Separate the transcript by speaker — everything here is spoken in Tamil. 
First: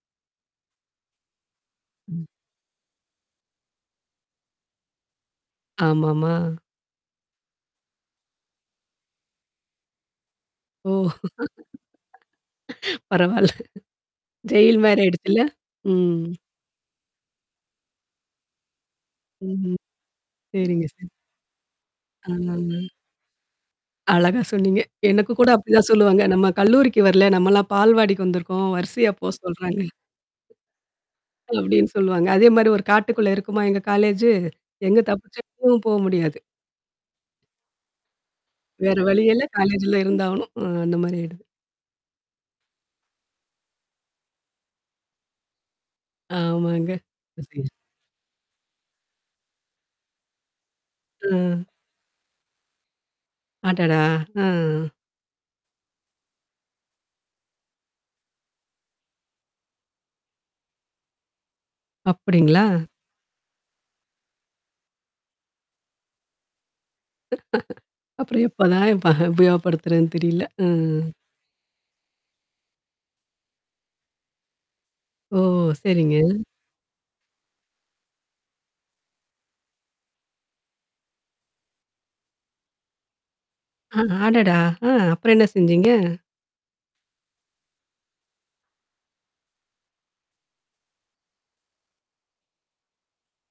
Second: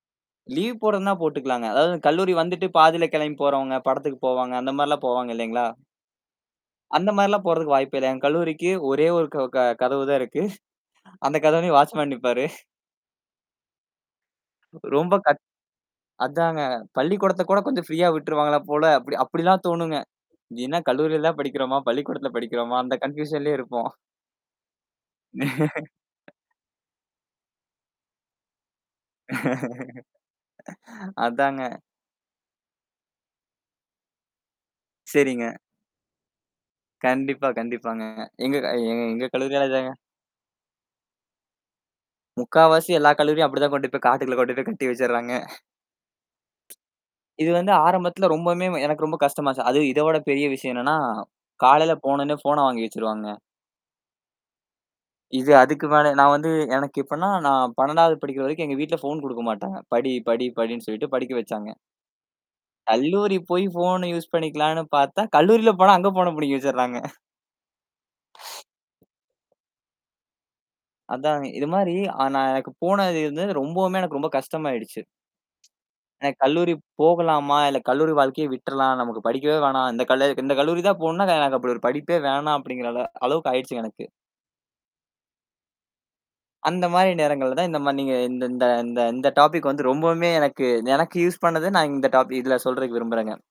Speaker 1: லீவ் போட்றதுனா போட்டுக்கலாங்க. அதாவது, கல்லூரி வந்துட்டு பாதியில கிளம்பி போறவங்க படத்திற்கு போவாங்க, அந்த மாரி எல்லாம் போவாங்க இல்லைங்களா?
Speaker 2: ஆமாம்மா.
Speaker 1: அந்த மாரி எல்லாம் போறதுக்கு வாய்ப்பே இல்ல. என் கல்லூரிக்கு ஒரே ஒரு க க கதவு தான் இருக்கு.
Speaker 2: ஓ!
Speaker 1: அந்த கதவுல வாட்ச்மேன் நிப்பாரு.
Speaker 2: பரவாயில்ல. ஜெயில் மாரி
Speaker 1: ரொம்ப
Speaker 2: ஆயிடுச்சுல்ல?
Speaker 1: கத்
Speaker 2: ம்.
Speaker 1: அதாங்க! பள்ளிக்கூடத்த கூட கொஞ்சம் ஃப்ரீயா விட்ருவாங்களா போல. அப்டி அப்டில்லாம்
Speaker 2: ம்.
Speaker 1: தோணுங்க. இது என்ன
Speaker 2: சரிங்க. ச
Speaker 1: கல்லூரியில தான் படிக்கிறோமா? பள்ளிக்கூடத்தில
Speaker 2: ஆமாங்க.
Speaker 1: படிக்கிறோமா? அந்த கன்பியூஷன்லயே இருப்போம்.
Speaker 2: அழகா சொன்னீங்க. எனக்கு கூட அப்டிதான் சொல்லுவாங்க. நம்ம கல்லூரிக்கு வரல. நாமெல்லாம் பால்வாடிக்கு வந்துருக்கோம். வரிசையா போ சொல்றாங்க.
Speaker 1: அதாங்க.
Speaker 2: அப்படின்னு சொல்லுவாங்க. அதே மாரி ஒரு காட்டுக்குள்ள இருக்குமா எங்க காலேஜு. எங்க, தப்பிச்சும்
Speaker 1: சரிங்க.
Speaker 2: கு போ முடியாது.
Speaker 1: கண்டிப்பா. கண்டிப்பாங்கங்க எங்க க எ எ
Speaker 2: வேற
Speaker 1: எங்க
Speaker 2: வழியே இல்ல.
Speaker 1: கல்லூரி. [unintelligible]
Speaker 2: காலேஜ்ல இருந்தாலும் அ அந்த மாரி ஆயிடும்.
Speaker 1: முக்காவாசி எல்லா கல்லூரியும் அப்டித்தான் கொண்டு போய் காட்டுக்குள் கொண்டு போய் கட்டி வச்சிட்றாங்க.
Speaker 2: ஆமாங்க.
Speaker 1: இது
Speaker 2: [unintelligible]
Speaker 1: வந்து ஆரம்பத்தில ரொம்பவுமே எனக்கு ரொம்ப கஷ்டமாச்சு. அது இத விட பெரிய விஷயம் என்னன்னா,
Speaker 2: அ.
Speaker 1: காலையில போனொன்னே ஃபோன்ன வாங்கி வச்சிருவாங்க.
Speaker 2: அடடா! அ.
Speaker 1: இது அதுக்கு மேல. நான் வந்து எனக்கு எப்டின்னா நான் 12வது படிக்கிற வரைக்கும் எங்க வீட்ல போன் கொடுக்க மாட்டாங்க. படி படி படின்னு சொல்லிட்டு படிக்க வச்சாங்க.
Speaker 2: அப்டிங்களா?
Speaker 1: கல்லூரி போய் போன் யூசு பண்ணிக்கலாம்னு பார்த்தா, கல்லூரியில போனா அங்க ஃபோன்ன பிடுங்கி வச்சுடுறாங்க.
Speaker 2: அப்புறம் எப்போ தான் பக உபயோகப்படுத்துறதுன்னு தெரியல. ம்.
Speaker 1: அதாங்க. இது மாரி அ நான் எனக்கு போனது இது வந்து ரொம்பவுமே எனக்கு ரொம்ப கஷ்டமா ஆயிடுச்சு.
Speaker 2: ஓ! சரிங்க.
Speaker 1: எனக் கல்லூரி போகலாமா? இல்ல கல்லூரி வாழ்க்கையை விட்டறலாம். நமக்கு படிக்கவே வேணாம். இந்த கல் கல்லூரி தான் போணும்னா, ந எனக்கு அப்டி ஒரு படிப்பே வேணாம். அப்டிங்கற அள அளவுக்கு ஆயுடுச்சு
Speaker 2: அ
Speaker 1: எனக்கு.
Speaker 2: அடடா! ஆ. அப்புறம் என்ன செஞ்சீங்க?
Speaker 1: அந்த மாரி நேரங்கள்ல தான் இந்த மாரி நீ இந்த இந்த இந்த டாபிக் வந்து ரொம்பவுமே எனக்கு எனக்கு யூசு பண்ணது நான் இந்த டாபிக் இதுல சொல்றதுக்கு விரும்புறேங்க.